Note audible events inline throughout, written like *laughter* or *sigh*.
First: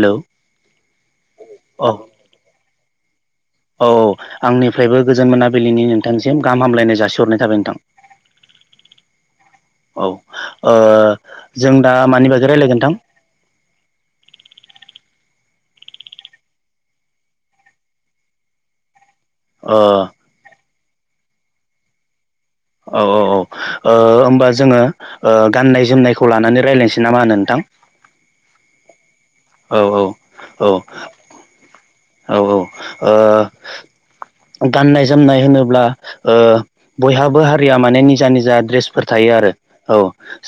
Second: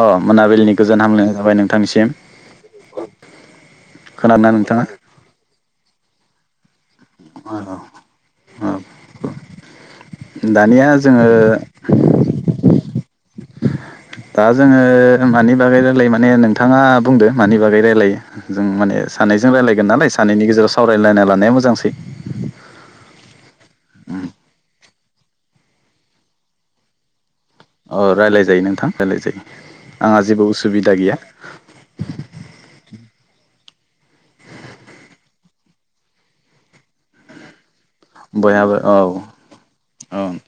अ मोनाबिलिनि गोजोन हामलायनाय थाबाय औ नोंथांनिसिम औ खोनादोंना नोंथाङा आंनिफ्रायबो गोजोन मोनाबिलिनि नोंथांसिम गाम हामलायनाय जासिहरनाय थाबाय नोंथां अ औ ओ दानिया जोङो जों दा मानि बागै रायलायगोन नोंथां? दा जोङो मानि बागै रायलायो माने नोंथाङा बुंदो मानि बागै रायलायो जों माने सानैजों ओ रायलायगोन नालाय सानैनि गेजेराव सावरायलाय लानाया मोजांसै। औ औ ओ होमबा जोङो गाननाय जोमनायखौ लानानै रायज्लायनोसै ना मा होनों? औ रायजलाय जायो नोंथां रायलाय जायो औ आंहा जेबो औ उसुबिदा गैया। औ औ ओ गाननाय -जोमनाय होनोब्ला बयहाबो हा रिया माने निजा निजा बयहाबो औ द्रेसफोर थायो औ आरो औ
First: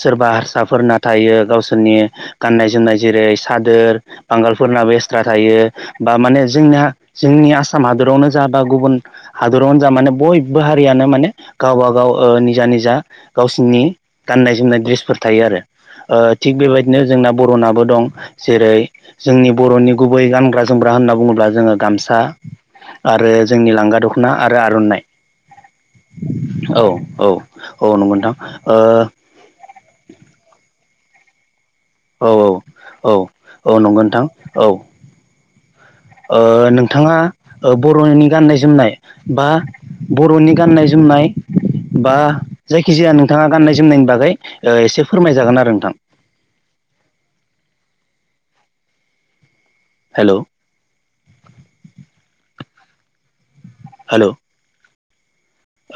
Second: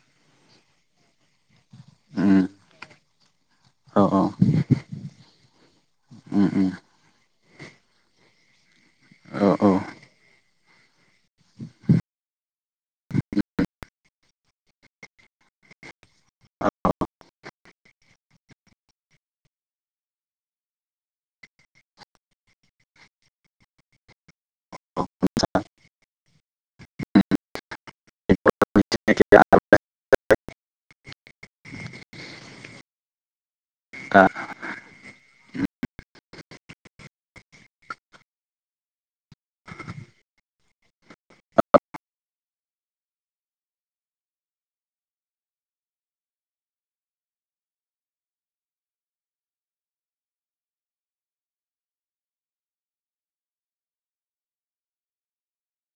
सोरबा हारसाफोरना थायो गावसो फोरनि उम गाननाय जोमनाय जेरै सादोर औ औ बांगालफोरनाबो एक्सट्रा थायो बा माने उम उम जोंनिया जोंनि आसाम हादरावनो जा बा गुबुन औ औ हादरावनो जा माने बयबो हारियानो माने गावबा गाव ओ निजा निजा गावसिनि गान्नाय जोमनाय ड्रेसफोर थायो आरो। ओ थिग बेबायदिनो जोंना बर'नाबो दं। जेरै जोंनि बर'नि गुबै गानग्रा- जोमग्रा होनना बुङो, ब्ला जोङो गामसा आरो जोंनि लांगा दख'ना आरो आर'नाइ। औ औ औ नंगौ नोंथां। *inaudible* औ औ औ औ नंगौ नोंथां औ। ओ नोंथाङा ओ बर'नि गाननाय जोमनाय बा बर'नि गाननाय जोमनाय बा जायखिजाया नोंथाङा गाननाय- जोमनायनि बागै एसे फोरमायजागोन आरो नोंथां, *inaudible* हेलौ। हेलौ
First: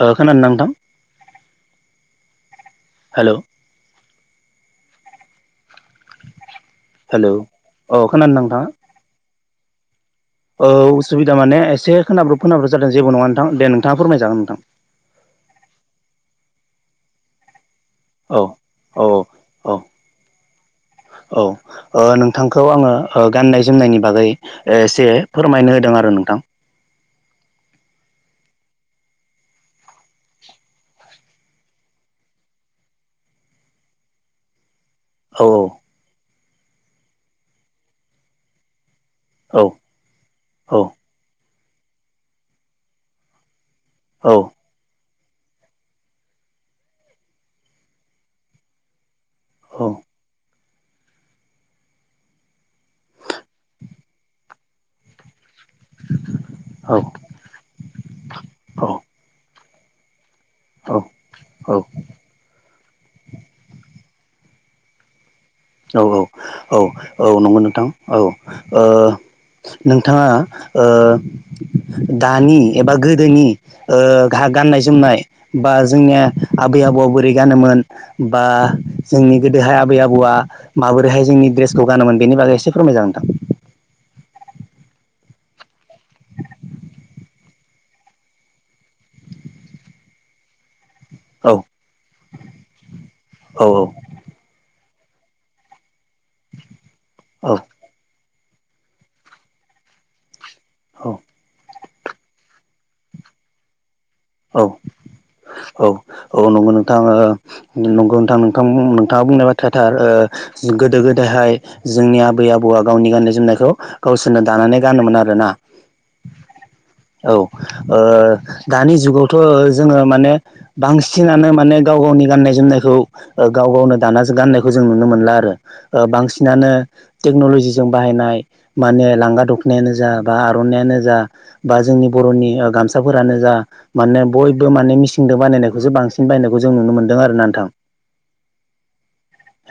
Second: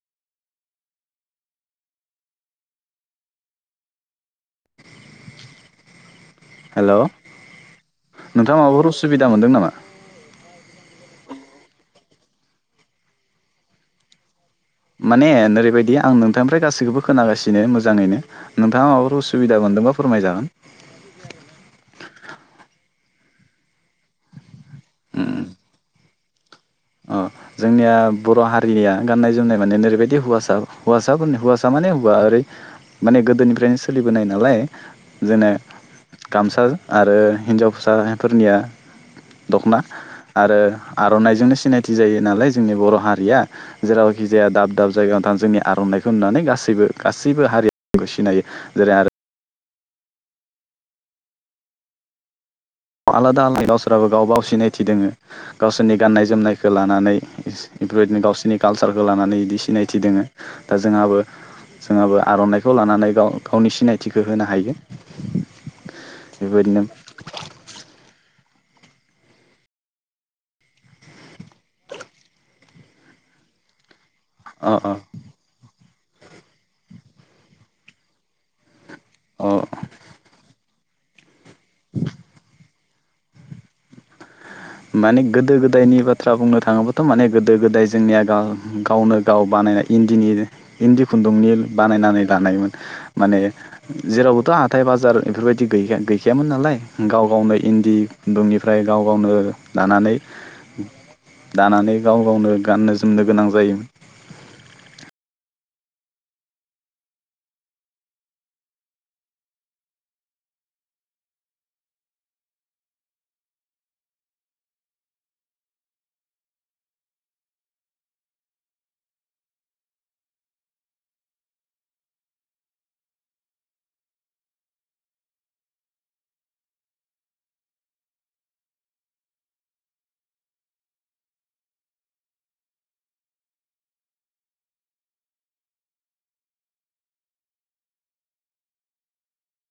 ओ खोनादों ना नोंथां? हेलौ। हेलौ औ खोनादों नोंथाङा माबाफोर उसुबिदा मोनदों नामा? ओ असुबिदा माने एसे खोनाब्रब- खोनाब्रब जादों जेबो नङा नोंथां दे नोंथाङा फोरमायजागोन नोंथां। माने ओरैबायदि आं नोंथांनिफ्राय गासैखौबो खोनागासिनो मोज मोजाङैनो औ नोंथाङा औ माबाफोर उसुबिदा औ मोनदोंबा फोरमायजागोन। औ ओ नोंथांखौ आङो ओ गाननाय जोमनायनि बागै एसे उम फोरमायनो होदों आरो नोंथां। अ जोंनिया बर' हारिनिया गाननाय जोमनाय माने ओरैबायदि हौवासा -हौसाफोरनि -हौवासा माने माने हबा ओरै माने गोदोनिफ्रायनो सोलिबोनाय नालाय औ जोंनिया गामसा आरो हिन्जावसा फोरनिया औ दख'ना आरो औ आर'नाइजोंनो सिनायथि जायो नालाय जोंनि बर' हारिया। जेरावखि जाया दाब दाब जायगायाव थां जोंनि आर'नाइखौ नुनानै गासैबो गासैबो हारिया सिनायो जेरै आरो औ। आलादा- आलादा गावसोराबो गावबा- गाव सिनायथि दोङो। गावसोरनि गाननाय- जोमनायखौ औ लानानै बेफ्रायबायदिनो गावसोरनि औ कालसारखौ लानानै बिदि सिनायथि दोङो। दा जोंहाबो -जोंहाबो आर'नाइ खौ लानानै गाव -गावनि सिनायथिखौ होनो हायो। औ औ औ बेबायदिनो औ नंगौ नोंथां ओ नोंथाङा ओ दानि ओ एबा गोदोनि ओ अ गाननाय अ -जोमनाय बा जोंनिया आबै आबौआ बोरै गानोमोन बा जोंनि अ गोदोहाय आबै आबौआ माबोरैहाय जोंनि ड्रेसखौ गानोमोन बेनि बागै एसे फोरमायजागोन नोंथां। माने गोदो- गोदायनि बाथ्रा बुंनो थाङोब्लााथ' माने गोदो- गोदाय जोंनिया गावनो गाव बा नायनाय इन्दिनि इन्दि खुन्दुंनि औ बानायनानै लानायमोन माने औ जेरावबोथ' हा हाथाय बाजार बेफोरबायदि गैखा- गैखायामोन नालाय गाव गावनो इन्दि दुंनिफ्राय गाव -गावनो दानानै औ औ -दानानै गाव -गावनो गाननो जोमनो गोनां जायो। औ। औ औ नंगौ नोंथां, ओ नंगौ नोंथां नोंथां नोंथाङा बुंनाय बाथ्राया थार गोदो गोदायहाय जोंनि आबै आबौआ गावनि गाननाय जोमनायखौ गावसोरनो दानानै गानोमोन आरोना। *inaudible* औ ओदानि जुगावथ' जोङो माने बांसिनानो माने गाव गावनि गाननाय जोमनायखौ ओ गाव गावनो दानासो गाननायखौ जों नुनो मोनला आरो, ओ बांसिनानो टेकन'लजिजों बाहायनाय माने - लांगा दखनायानो जा बा आर'नाइआनो जा बा जोंनि बर'नि गामसाफोरानो जा। माने बयबो माने मिसिंनजों बानायनायखौसो बांसिन बायनायखौ जों नुनो मोनदों आरोना नोंथां। *inaudible*